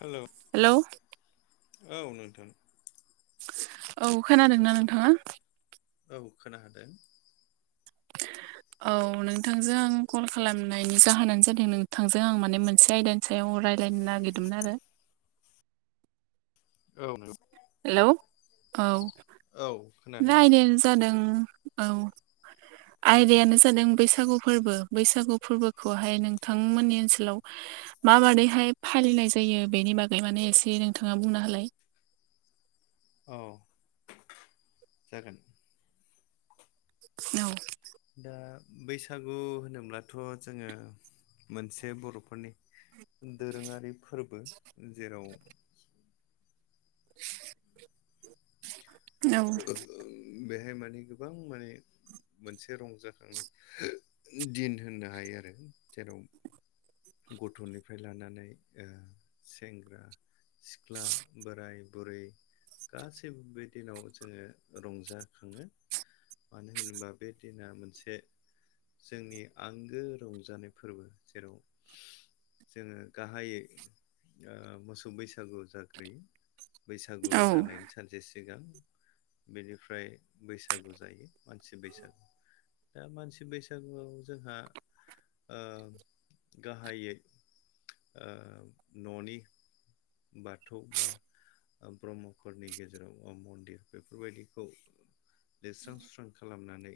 Hello. Hello. औ नोंथां। औ खोनादोंना नोंथाङा? औ खोनादों। औ नोंथांजों आं कल खालामनायनि जाहोनानो जादों नोंथांजों आं माने मोनसे आयदा सायाव रायज्लायनो नागिरदोंमोन आरो। औनो हेल औ। औ। रायनायानो जादों औ। आयदायानो जादों बैसागु फोरबो बैसागु फोरबोखौहाय नोंथांमोननि ओनसोलाव माबादैहाय फालिनाय जायो बेनि बागै माने एसे नोंथाङा बुंनो हालाय औ। जागोन। औ। दा बैसागु होनोब्लाथ' जोङो मोनसे बर'फोरनि दोरोङारि फोरबो जेराव औ। बेहाय माने गोबां माने मोनसे रंजाखांनाय दिन होननो हायो आरो जेराव गथ'निफ्राय लानानै सेंग्रा सिख्ला बोराय बुरै गासैबो बे दिनाव जोङो रंजाखाङो। मानो होनोबा बे दिना मोनसे जोंनि आंगो रंजानाय फोरबो जेराव जोङो गाहायै मोसौ बैसागु जाग्रोयो बैसागु औ जानाय सानसे सिगां बेनिफ्राय बैसागु जायो मानसि बैसागु दा मानसि बैसागुआव जोंहा ओ गाहायै न'नि बाथौ बा ब्रह्मफोरनि गेजेराव मन्दिर बेफोरबायदिखौ लेरस्रां सुस्रां खालामनानै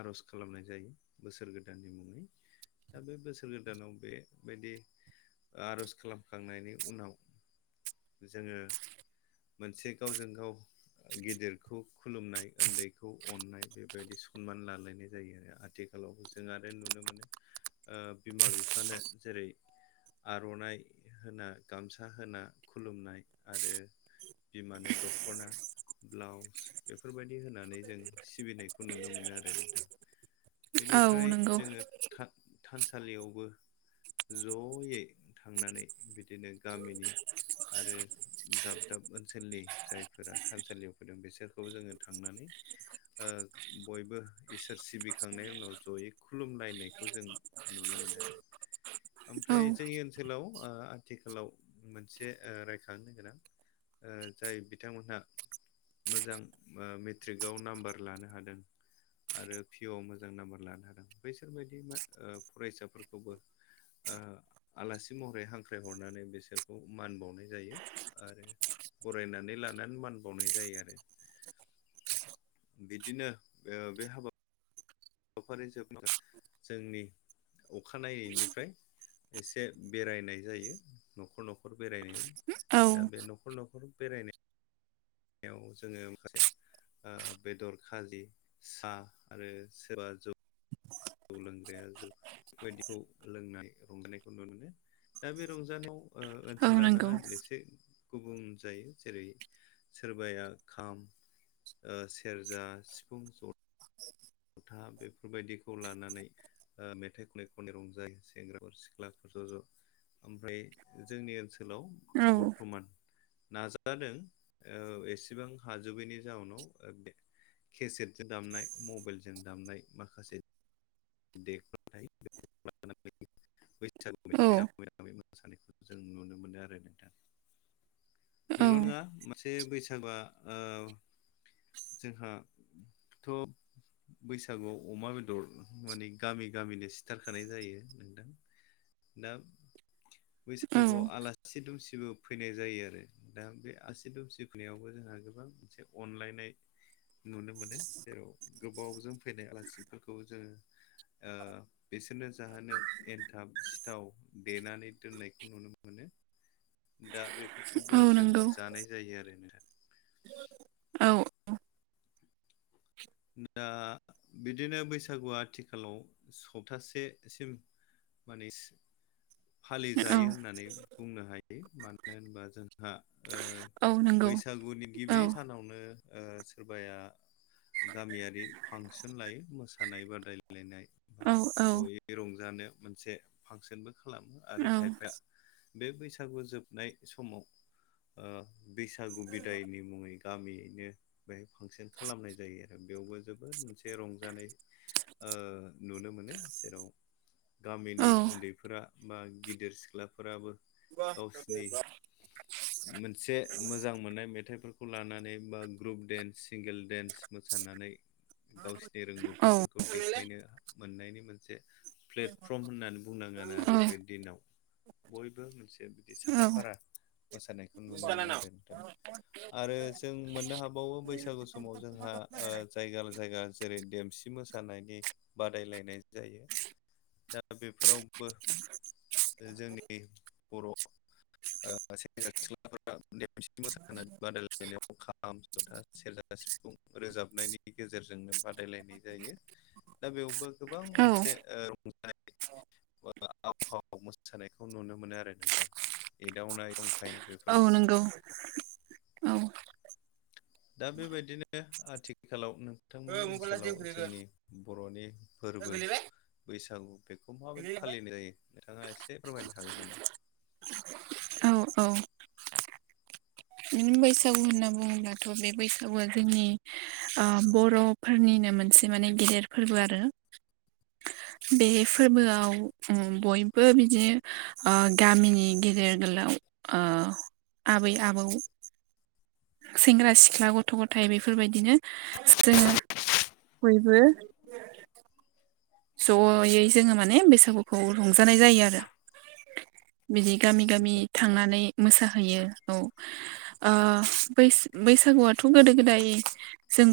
आर'ज खालामनाय जायो बोसोर गोदाननि मुङै दा बे बोसोर गोदानाव बेबायदि आर'ज खालामखांनायनि उनाव जोङो मोनसे गावजों गाव गेदेरखौ खुलुमनाय उन्दैखौ अननाय बेबायदि सनमान लालायनाय जायो आरो आथि आथिखालाव जों आरो नुनो मोनो बिमा बिफानो जेरै- आर'नाइ होना गामसा होना खुलुमनाय आरो बिमानो दख'ना ब्लाउस बेफोरबायदि होनानै जों सिबिनायखौ नुनो मोनो आरो नोंथां। औ बेनिफ्राय नंगौ जोङो थानसालियावबो जयै थांनानै बिदिनो गामिनि आरो दाब दाब ओनसोलनि जायफोरा थानसालियाव फैदों बिसोरखौ जोङो थांनानै बयबो इसोर सिबि फखांनायनि उनाव जयै खुलुमलनायनायखौ जों नुनो मोनो आरो। औ ओमफ्राय जोंनि ओनसोलाव आथिखालाव मोनसे रायखांनो गोनां। जाय बिथांमोनहा मोजां मेट्रिकआव नाम्बार लानो हादों। आरो पिअ आ मोजां नाम्बार लानो हादों बैसोर बायदि फरायसाफोरखौबो आलासि महरै हांख्रायहरनानै बिसोरखौ मान बावनाय जायो आरो‌। बरायनानै लानानै मान बावनाय जायो आरो। बिदिनो ओ बे हाबा हाबाफारि जे जोंनि अखानायैनायनिफ्राय एसे बेरायनाय जायो न'खर न'खर बेरायनायाव औ दा बे न'खर न'खर बेरायनाय जसेदर खाजि सा आरोबा जे जौ लोंग्राया जौ बेफोर [unintelligible] बायदिखौ लोंनाय रंजानायखौ नुनो मोनो दा बे रंजानायाव औ ओनसोल नंगौ लानानै एसे गुबुं जायो जेरै सोरबाया खाम ओ सेरजा सिफुं ज जथा बेफोरबायदिखौ लानानै ओ मेथाइ खननाय खनायनि रंजायो सेंग्राफोर सिख्लाफोर ज' ज' ओमफ्राय जोंनि ओनसोलाव औ बर्थमान नाजादों एसेबां हाजोबैनि जाउनाव केसेटजों दामनाय मबाइलजों दामनाय माखासे [unintelligible] आ बे औ मोसानायखौ जों नुनो मोनो आरो नोंथां। औ बेल' नङा मोनसे बैसागुआ जोंहा ओ थ' बैसागुआव अमा बेदर माने गामि गामिनो सिथारखानाय जायो नोंथाङा। दा औ बैसागुआव आलासि दुमसिबो फैनाय जायो आरो। दा बे आसि दुमसि फुनायावबो जोंहा गोबां मोनसे अनलायनाय। नुनो मोनो जेराव गोबावजों फैनाय आलासिफोरखौ जोङो ओ बिसोरनो जाहोनो एनथाब सिथाव देनानै दोननायखौ नुनो मोनो। दा बेफोरखौबो औ जों नंगौ जानाय जायो आरोना औ औ। दा बिदिनो बैसागुआ आथिखालाव सप्तासेसिम माने औ फालिजायो होननानै बुंनो हायो मानो होनब्ला जों औ नंगौ बैसागुनि औ गिबि सानावनो सोरबाया गामियारि फांसन लायो मोसानाय बादायलायलायनाय बा औ औ जयै रंजानो मोनसे फांसनबो खालामो आरो औ खायफाया बे बैसागु जोबनायनि समाव ओ बैसागु बिदायनि मुङै गामियैनो बेहाय फांसन खालामनाय जायो आरो बेयावबो जोबोद मोनसे रंजानाय। नुनो मोनो जेराव औ गामिनि उन्दैफोरा बा गिदिर सिख्लाफोराबो गावसिनि [inaudible] मोनसे मोजां मोननाय मेथाइफोरखौ लानानै बा ग्रुप देन्स सिंगोल देन्स मोसानानै गावसिनि रोंगौथिफोरखौ देखायनो मोननायनि मोनसे प्लेटफर्म होननानै बुंनांगोन औ आरो। बे दिनाव बयबो मोनसे बिदि साखा-फारा मोसानायखौ नुनो मोनो आरो दा आरो जों मोननो हाबावो बैसागु समाव जोंहा जायगा जायगा जेरै देमसि मो जानायनि बादायलायनाय जायो दा बेफोरावबो बे जोंनि बर' सेंग्रा सिख्लाफोरा देमसि मोसानाय बादायलायनायाव खाम जथा सेरजा सिफुं रोजाबनायनि गेजेरजोंनो बादायलायनाय जायो दा बेयावबो गोबां औ मोनसे रंजानाय आव फाव मोसानायखौ नुनो मोनो आरो नोंथां एदावनाय जंखायनाय औ बेफोरबायदि नंगौ औ दा बेबायदिनो आथिखालाव नोंथांमोननि ओनसोलाव जोंनि बर'नि फोरबो बैसागु बेखौ माबायदि फालिनाय जायो नोंथाङा एसे फोरमायनो हागोन नामा औ औ बिदिनो बैसागु होनना बुङोबथ' बे बैसागुआ जोंनि बर' फोरनिनो मोनसे माने गेदेर फोरबो आरो बे फोरबोआव बयबो बिदिनो गामिनि गेदेर गोलाव आबै आबौ सेंग्रा सिख्ला गथ' गथाय बेफोरबायदिनो जोङो बयबो ज'यै जोङो माने बैसागुखौ रंजानाय जायो आरो बिदि गामि गामि थांनानै मोसाहैयो औ बैसागुआथ' गोदो गोदाय जों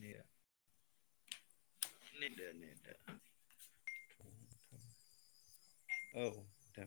नेदा [unintelligible] औ दे